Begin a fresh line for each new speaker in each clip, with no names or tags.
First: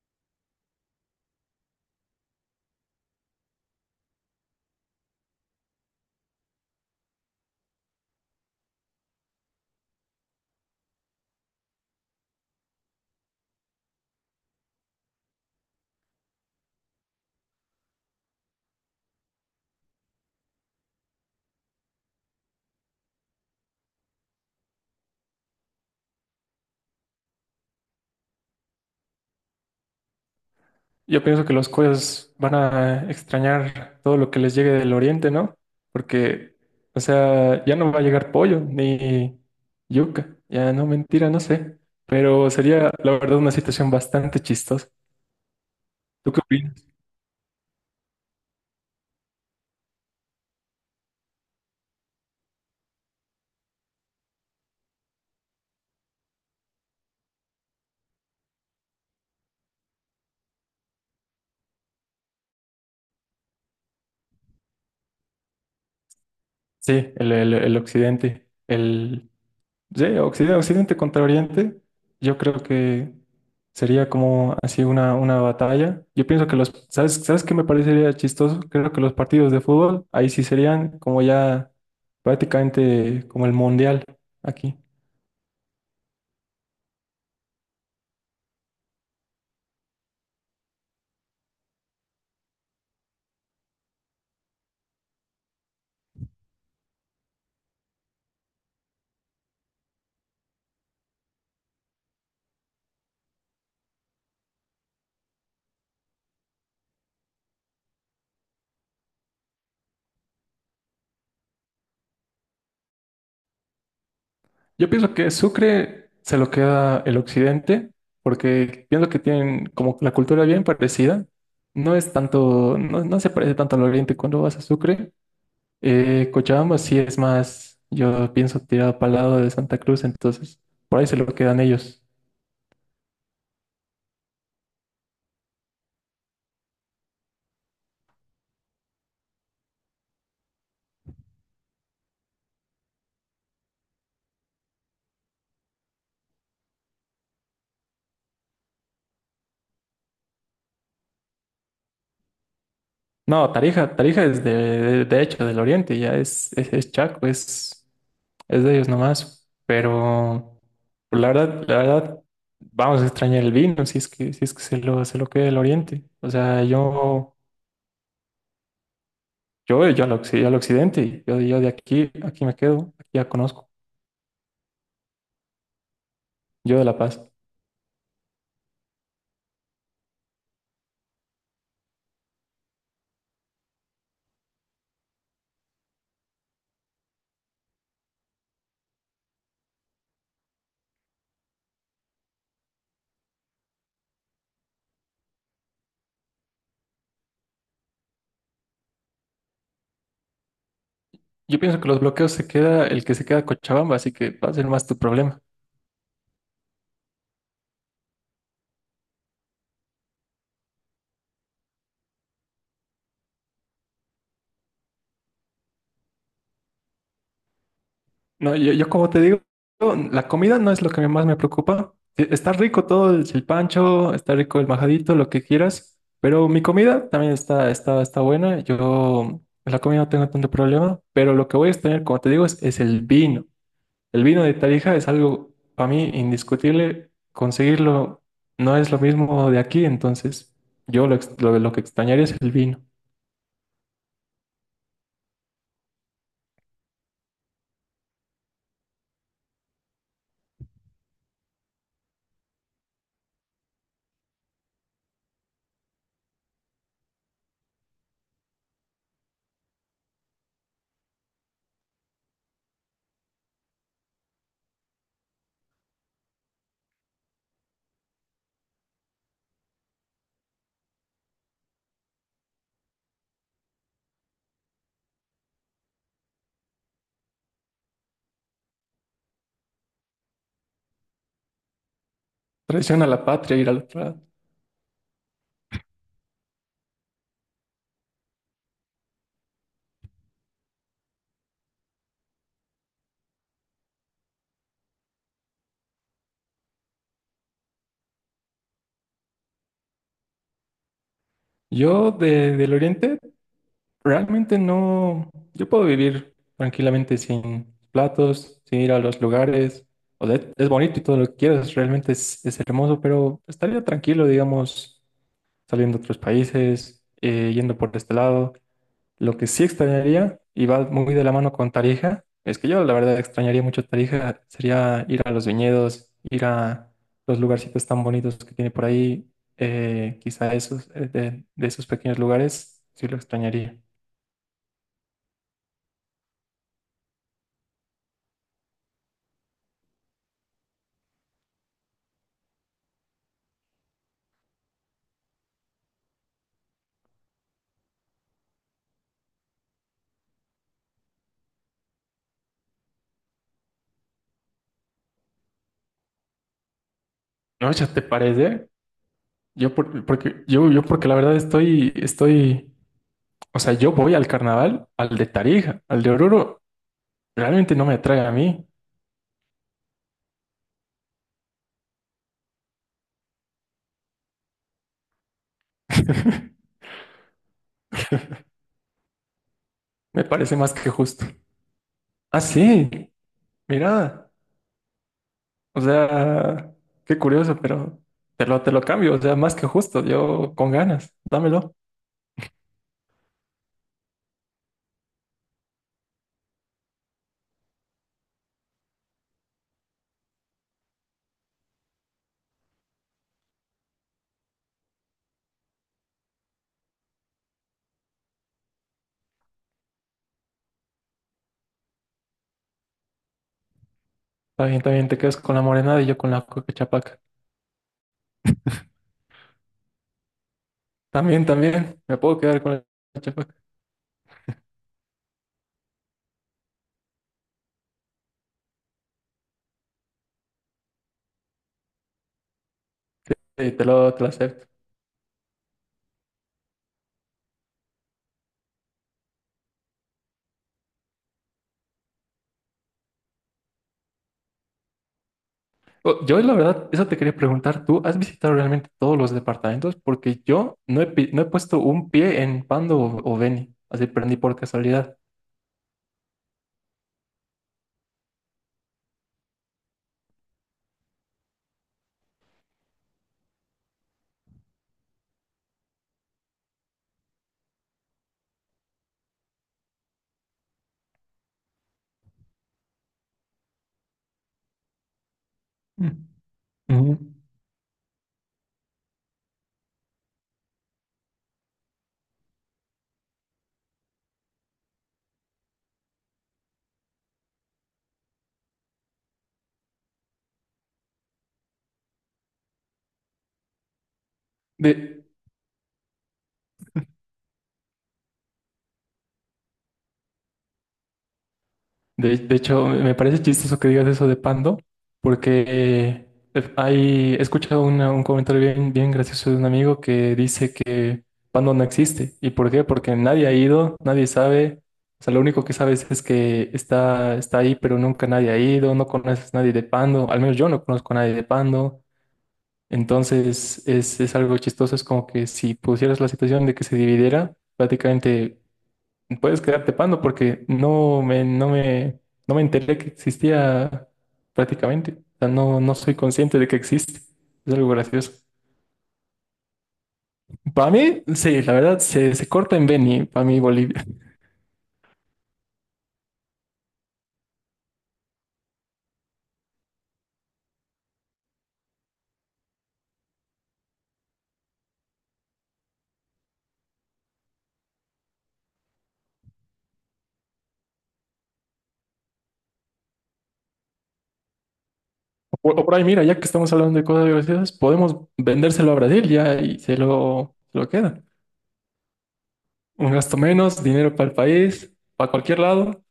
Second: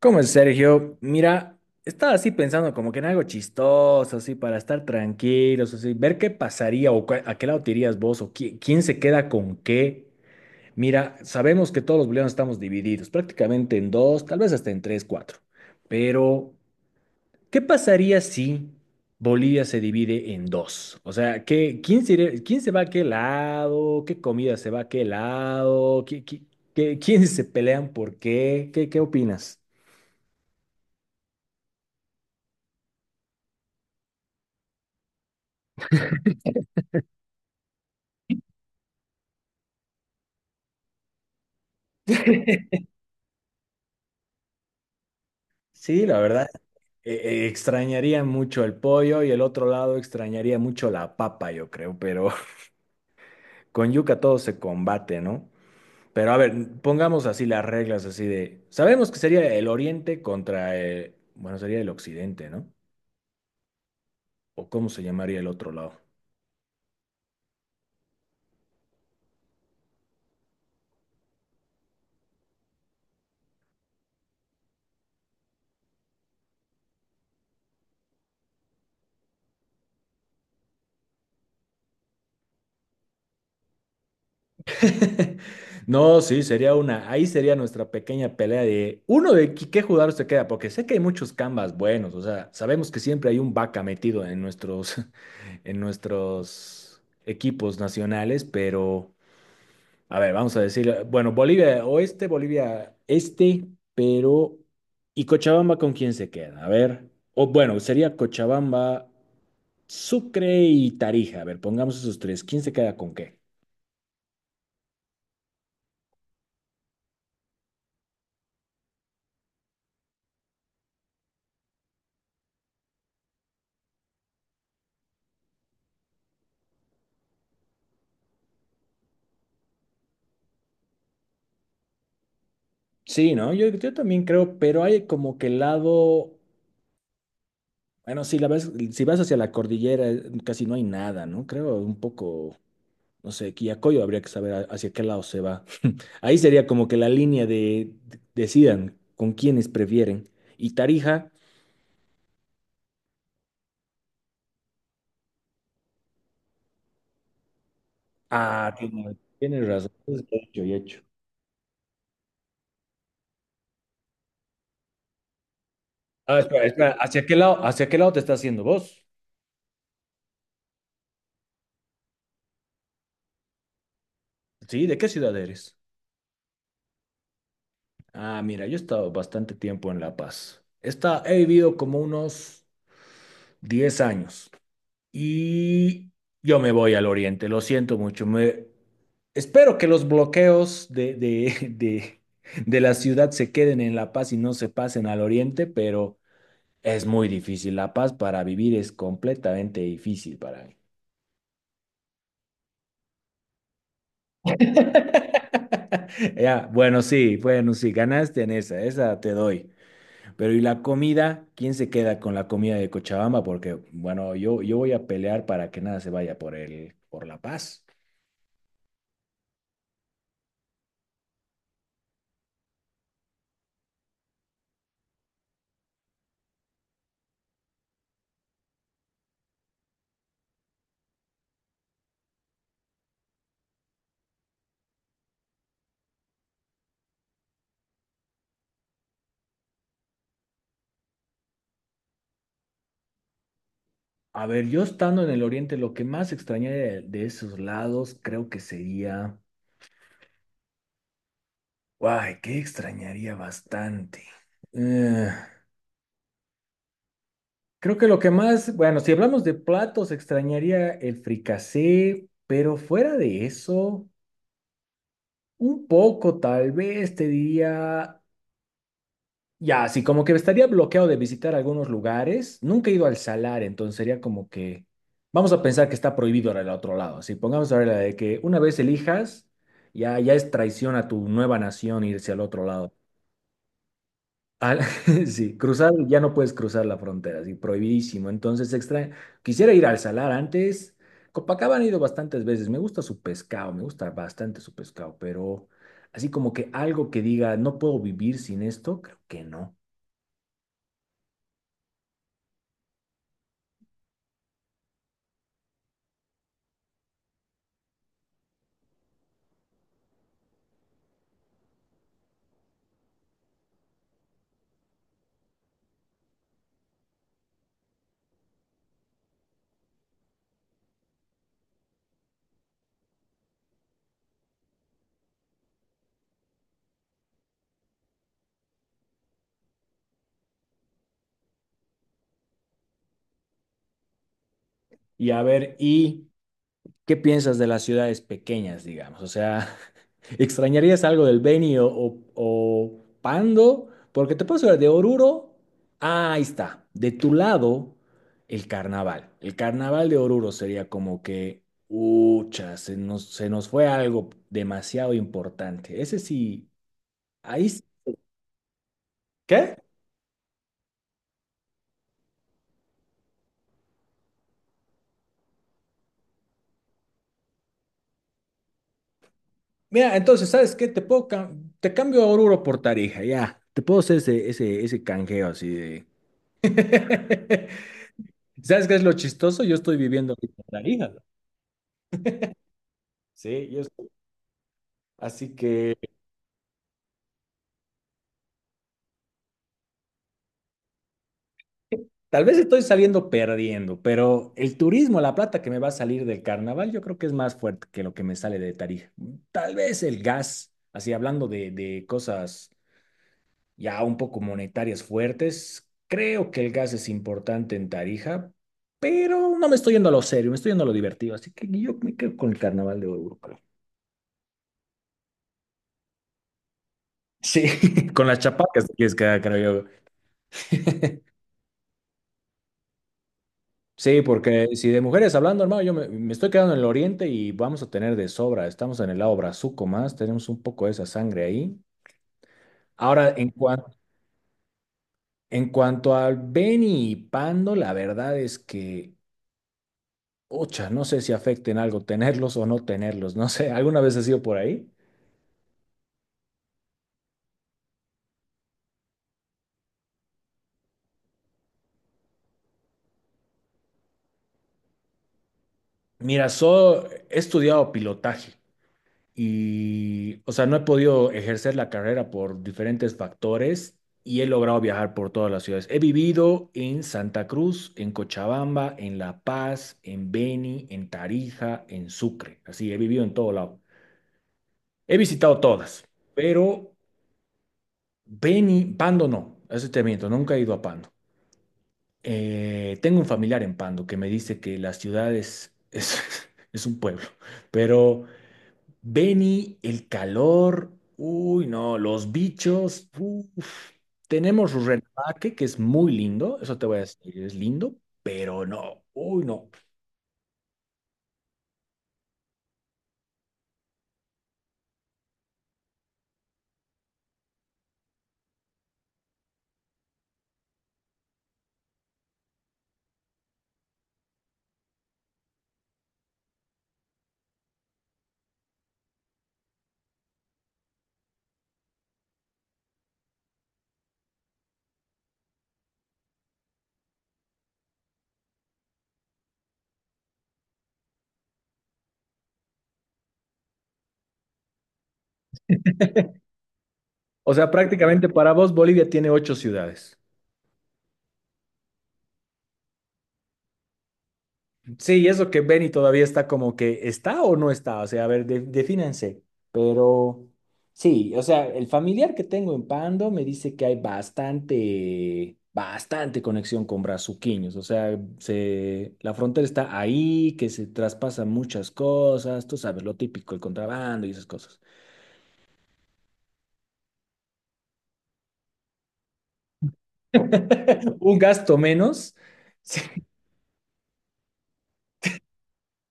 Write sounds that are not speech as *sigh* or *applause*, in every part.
¿Cómo es, Sergio? Mira, estaba así pensando como que en algo chistoso, así, para estar tranquilos, así, ver qué pasaría o a qué lado te irías vos o quién se queda con qué. Mira, sabemos que todos los bolivianos estamos divididos, prácticamente en dos, tal vez hasta en tres, cuatro. Pero, ¿qué pasaría si Bolivia se divide en dos? O sea, ¿qué, quién se, quién se va a qué lado? ¿Qué comida se va a qué lado? ¿ Quiénes se pelean por qué? ¿Qué, qué opinas?
Yo pienso que los coreanos van a extrañar todo lo que les llegue del oriente, ¿no? Porque, o sea, ya no va a llegar pollo ni yuca, ya no, mentira, no sé. Pero sería, la verdad, una situación bastante chistosa.
Sí, la
¿Tú qué
verdad,
opinas?
eh, extrañaría mucho el pollo y el otro lado extrañaría mucho la papa, yo creo, pero *laughs* con yuca todo se combate, ¿no? Pero a ver, pongamos así las reglas, así de, sabemos que sería el oriente contra, bueno, sería el occidente, ¿no? ¿O cómo se llamaría el otro lado?
Sí, el occidente, el, sí, Occidente, Occidente contra Oriente, yo creo que sería como así una batalla. Yo pienso que los, ¿sabes, sabes qué me parecería chistoso? Creo que los partidos de fútbol ahí sí serían como ya prácticamente como el mundial aquí.
*laughs* No, sí, sería una. Ahí sería nuestra pequeña pelea de uno de qué jugador se queda, porque sé que hay muchos Canvas buenos, o sea, sabemos que siempre hay un vaca metido en nuestros, *laughs* en nuestros equipos nacionales, pero a ver, vamos a decir, bueno, Bolivia Oeste, Bolivia Este, pero ¿y Cochabamba con quién se queda? A ver, o bueno, sería Cochabamba, Sucre y Tarija. A ver, pongamos esos tres. ¿Quién se queda con qué?
Yo pienso que Sucre se lo queda el Occidente porque pienso que tienen como la cultura bien parecida. No es tanto, no, no se parece tanto al Oriente cuando vas a Sucre. Cochabamba sí es más, yo pienso tirado para el lado de Santa Cruz, entonces por ahí se lo quedan ellos.
Sí, ¿no? Yo también creo, pero hay como que el lado, bueno, si la ves, si vas hacia la cordillera, casi no hay nada, ¿no? Creo un poco, no sé, Quillacollo habría que saber hacia qué lado se va. *laughs* Ahí sería como que la línea de decidan con quiénes prefieren. Y Tarija,
No, Tarija, Tarija es de hecho del oriente, ya es Chaco, es
ah,
de ellos nomás.
tienes razón. Es
Pero
hecho y hecho.
pues, la verdad, vamos a extrañar el vino si es que, si es que se lo queda el oriente. O
Ah, espera,
sea,
espera,
yo,
hacia qué lado te estás haciendo vos?
yo, yo al, occ- al occidente, yo de aquí, aquí me quedo, aquí ya conozco,
Sí, ¿de qué ciudad eres?
yo de La Paz.
Ah, mira, yo he estado bastante tiempo en La Paz. Está, he vivido como unos 10 años. Y yo me voy al oriente, lo siento mucho. Me... Espero que los bloqueos de la ciudad se queden en La Paz y no se pasen al oriente, pero es muy difícil. La Paz para vivir es completamente difícil para mí.
Yo pienso que los bloqueos se queda, el que se queda Cochabamba, así que va a ser más tu problema.
*laughs* Ya, bueno, sí, bueno, sí, ganaste en esa, esa te doy. Pero ¿y la comida? ¿Quién se queda con la comida de Cochabamba? Porque, bueno, yo voy a pelear para que nada se vaya por el, por La Paz.
No, yo como te digo, la comida no es lo que más me preocupa. E- Está rico todo el chilpancho, está rico el majadito, lo que quieras, pero mi comida también está, está, está buena. Yo en la comida no tengo tanto problema, pero lo que voy a extrañar, como te digo, es el vino. El vino de Tarija es algo para mí indiscutible. Conseguirlo no es lo mismo de aquí, entonces yo lo, ex- lo que extrañaría es el vino.
A ver, yo estando en el oriente, lo que más extrañaría de esos lados creo que sería... ¡Ay, qué extrañaría bastante! Eh, creo que lo que más... Bueno, si hablamos de platos, extrañaría el fricasé, pero fuera de eso, un poco tal vez te diría ya, así como que estaría bloqueado de visitar algunos lugares. Nunca he ido al salar, entonces sería como que. Vamos a pensar que está prohibido ahora el otro lado. Si pongamos ahora la de que una vez elijas, ya, ya es traición a tu nueva nación irse al otro lado.
Traición a la patria, ir al otro lado.
Al- *laughs* sí, cruzar, ya no puedes cruzar la frontera, sí, prohibidísimo. Entonces, extra... quisiera ir al salar antes. Copacabana he ido bastantes veces. Me gusta su pescado, me gusta bastante su pescado, pero así como que algo que diga, no puedo vivir sin esto, creo que no.
Yo de, del Oriente realmente no, yo puedo vivir tranquilamente sin platos, sin ir a los lugares. O sea, es bonito y todo lo que quieras, realmente es hermoso, pero estaría tranquilo, digamos, saliendo a otros países, yendo por este lado. Lo que sí extrañaría, y va muy de la mano con Tarija, es que yo la verdad extrañaría mucho Tarija, sería ir a los viñedos, ir a los lugarcitos tan bonitos que tiene por ahí, quizá esos, de esos pequeños lugares, sí lo extrañaría.
Y a ver, ¿y qué piensas de las ciudades pequeñas, digamos? O sea, *laughs* ¿extrañarías algo del Beni o, o Pando? Porque te puedo hablar de Oruro. Ah, ahí está. De tu lado, el carnaval. El carnaval de Oruro sería como que, ucha, se nos fue algo demasiado importante. Ese sí, ahí
No,
sí.
ya te parece. Yo
¿Qué?
por- porque yo porque la verdad estoy, estoy, o sea, yo voy al carnaval, al de Tarija, al de Oruro, realmente no me atrae a mí.
Mira, entonces, ¿sabes qué? Te puedo te cambio a Oruro por Tarija, ya. Te puedo hacer ese, ese, ese canjeo así de...
*laughs*
*laughs* ¿Sabes qué es lo chistoso? Yo estoy
Me
viviendo
parece
ahorita en
más que
Tarija.
justo. Ah, sí,
Sí, yo estoy-
mira.
Así
O
que
sea, qué curioso, pero te lo cambio, o sea, más que justo, yo con ganas, dámelo.
tal vez estoy saliendo perdiendo, pero el turismo, la plata que me va a salir del carnaval, yo creo que es más fuerte que lo que me sale de Tarija. Tal vez el gas, así hablando de cosas ya un poco monetarias fuertes, creo que el gas es importante en Tarija, pero no me estoy yendo a lo serio, me estoy yendo a lo divertido, así que yo me quedo con el carnaval de Oruro, creo.
También, también te quedas con la morenada y yo con la coca chapaca.
Sí, *laughs* con las chapacas te quieres quedar, creo yo.
También, también, me puedo quedar con la chapaca.
Sí, porque si de mujeres hablando, hermano, yo me, me estoy quedando en el oriente y vamos a tener de sobra. Estamos en el lado brazuco más, tenemos un poco de esa sangre ahí. Ahora,
Sí, te lo acepto.
en cuanto al Beni y Pando, la verdad es que, ocha, no sé si afecten algo tenerlos o no tenerlos, no sé, ¿alguna vez has sido por ahí?
O- Yo, la verdad, eso te quería preguntar, ¿tú has visitado realmente todos los departamentos? Porque yo no he, pi- no he puesto un pie en Pando o Beni, así prendí por casualidad.
Mira, he estudiado pilotaje. Y, o sea, no he podido ejercer la carrera por diferentes factores y he logrado viajar por todas las ciudades. He vivido en Santa Cruz, en Cochabamba, en La Paz, en Beni, en Tarija, en Sucre. Así, he vivido en todo lado. He visitado todas,
Mm.
pero
Ujú.
Beni, Pando no, eso te miento, nunca he ido a Pando. Tengo un familiar en Pando que me dice que las ciudades es, *laughs* es un pueblo, pero... Benny, el calor, uy, no, los bichos, uf. Tenemos
De,
Rurrenabaque, que es muy lindo, eso te voy a decir, es lindo, pero no, uy, no.
de hecho, me parece chistoso que digas eso de Pando, porque hay, he escuchado una- un comentario bien, bien gracioso de un amigo que dice que Pando no existe. ¿Y por qué? Porque nadie ha ido, nadie sabe. O sea, lo único que sabes es que está, está ahí, pero nunca nadie ha ido, no conoces a nadie de Pando, al menos yo no conozco a nadie de Pando. Entonces, es algo chistoso, es como que si pusieras la situación de que se dividiera, prácticamente puedes quedarte pando porque no me, no me, no me enteré que existía prácticamente. O sea, no, no soy consciente de que existe.
O sea,
Es algo
prácticamente
gracioso.
para vos Bolivia tiene ocho ciudades.
Para mí, sí, la verdad, se corta en Beni, para mí Bolivia.
Sí, y eso que Benny todavía está como que está o no está, o sea, a ver, defínanse. Pero sí, o sea, el familiar que tengo en Pando me dice que hay bastante, bastante conexión con brazuquiños, o sea, se, la frontera está ahí, que se traspasan muchas cosas, tú sabes, lo típico, el contrabando y esas cosas.
O por ahí, mira, ya que estamos hablando de cosas graciosas, podemos vendérselo a Brasil ya y se lo
*laughs*
queda.
Un gasto menos. *laughs* Sí.
Un gasto menos, dinero para el país, para cualquier lado.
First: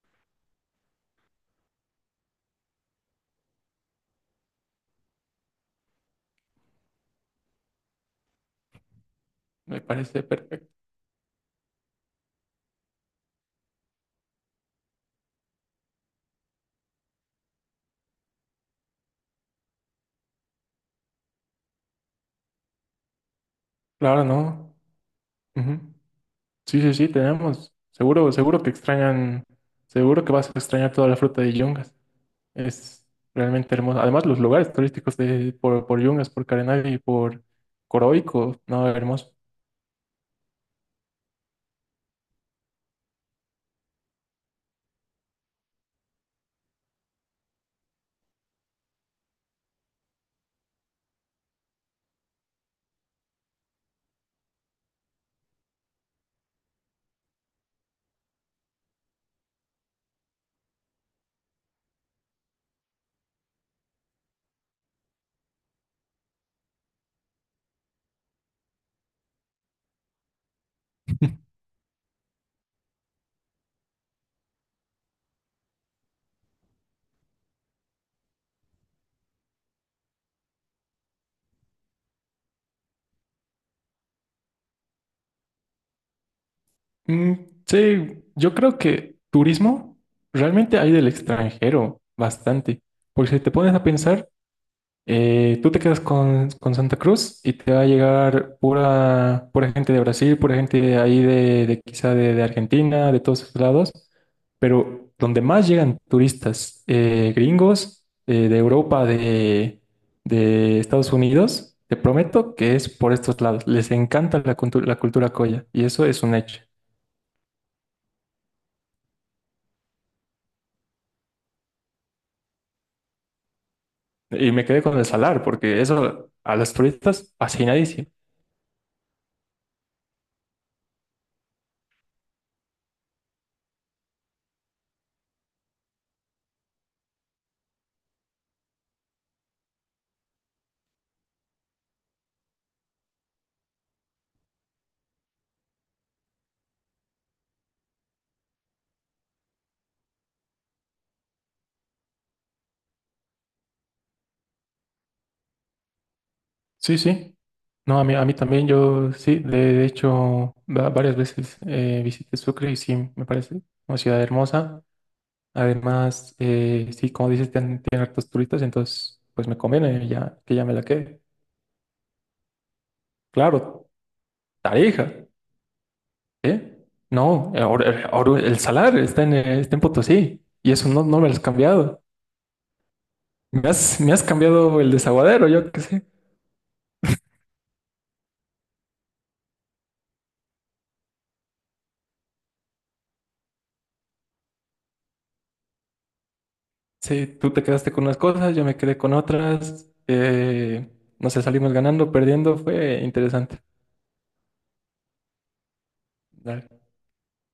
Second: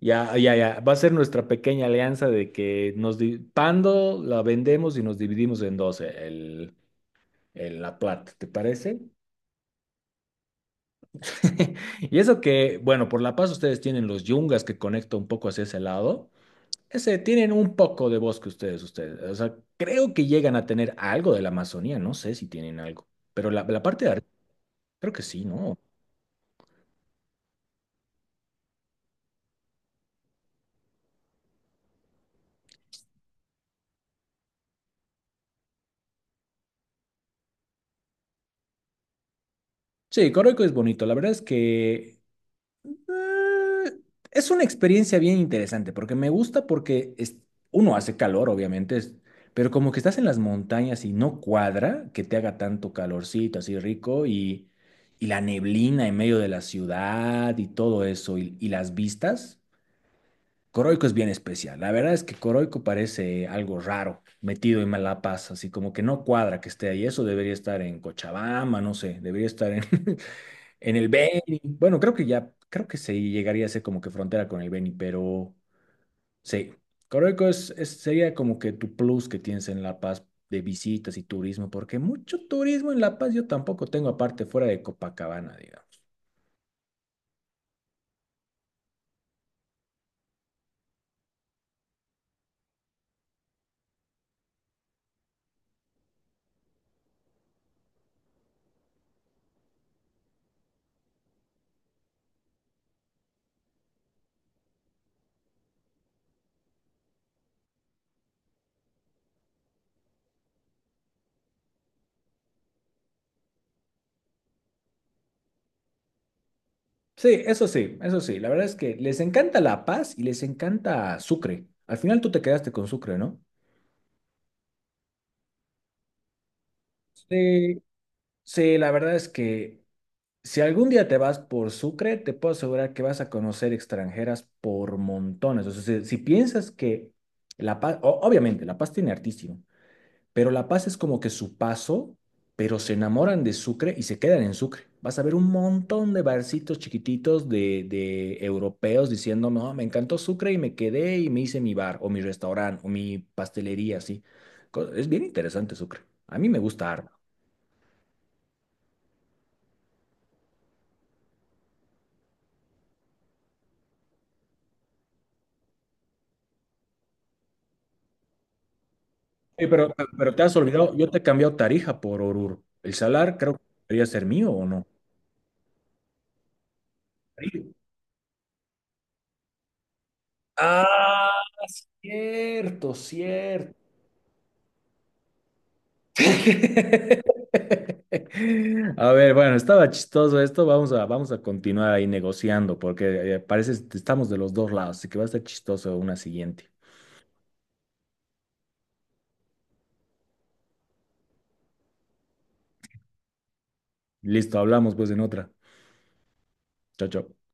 Ya, ya, ya. Va a ser nuestra pequeña alianza de que nos Pando la vendemos y nos dividimos en dos. El, en La Plata, ¿te parece?
Me parece perfecto.
*laughs* Y eso que, bueno, por La Paz ustedes tienen los yungas que conecta un poco hacia ese lado. Ese, tienen un poco de bosque ustedes. O sea, creo que llegan a tener algo de la Amazonía, no sé si tienen algo. Pero la parte de
Claro,
arriba,
¿no?
creo que sí, ¿no?
Ujú. Sí, sí, sí, tenemos. Seguro, seguro que extrañan, seguro que vas a extrañar toda la fruta de Yungas. Es realmente hermoso. Además, los lugares turísticos de, por Yungas, por Carenay y por Coroico, no, hermoso.
Sí, Coroico es bonito. La verdad es que Eh, es una experiencia bien interesante porque me gusta porque uno hace calor, obviamente, pero como que estás en las montañas y no cuadra que te haga tanto calorcito así rico y la neblina en medio de la ciudad y todo eso y las vistas. Coroico es bien especial. La verdad es que Coroico parece algo raro, metido en La Paz, así como que no cuadra que esté ahí. Eso debería estar en Cochabamba, no sé, debería estar en, *laughs* en el Beni, bueno, creo que ya, creo que se llegaría a ser como que frontera con el Beni, pero sí, Coroico es, sería como que tu plus que tienes en La Paz de visitas y turismo, porque mucho turismo en La Paz yo tampoco tengo aparte fuera de Copacabana, digamos.
Mm, sí, yo creo que turismo realmente hay del extranjero bastante. Porque si te pones a pensar, tú te quedas con Santa Cruz y te va a llegar pura, pura gente de Brasil, pura gente de ahí de quizá de Argentina, de todos esos lados, pero donde más llegan turistas gringos, de Europa, de Estados Unidos, te prometo que es por estos lados. Les encanta la, cultu- la cultura coya y eso es un hecho.
Sí, eso sí, eso sí, la verdad es que les encanta La Paz y les encanta Sucre. Al final tú te quedaste con Sucre, ¿no?
Y me quedé con el salar porque eso a los turistas
Sí,
fascinadísimo.
sí, la verdad es que si algún día te vas por Sucre, te puedo asegurar que vas a conocer extranjeras por montones. O sea, si, si piensas que La Paz, obviamente, La Paz tiene artísimo, pero La Paz es como que su paso, pero se enamoran de Sucre y se quedan en Sucre. Vas a ver un montón de barcitos chiquititos de europeos diciendo, no, me encantó Sucre y me quedé y me hice mi bar o mi restaurante o mi pastelería, así. Es bien interesante Sucre. A mí me gusta
Sí,
harto.
sí. No, a mí también, yo sí, de hecho, va- varias veces visité Sucre y sí, me parece una ciudad hermosa. Además, sí, como dices, tienen, tienen hartos turistas, entonces, pues me
Sí,
conviene
pero
ya,
te has
que ya me la
olvidado, yo te
quede.
he cambiado Tarija por Oruro. El salar creo que
Claro,
debería ser mío o no.
Tarija, ¿eh? No,
Sí.
Or- Oru- el Salar está en, está en Potosí y eso no, no me
Ah,
lo has cambiado.
cierto, cierto.
Me has cambiado el desaguadero, yo qué sé.
*laughs* A ver, bueno, estaba chistoso esto. Vamos a, vamos a continuar ahí negociando porque parece que estamos de los dos lados, así que va a estar chistoso una siguiente.
Sí, tú te quedaste con unas cosas, yo me quedé con otras. No sé, salimos ganando, perdiendo, fue interesante.
Listo, hablamos pues en otra.
Dale.
Chao, chao.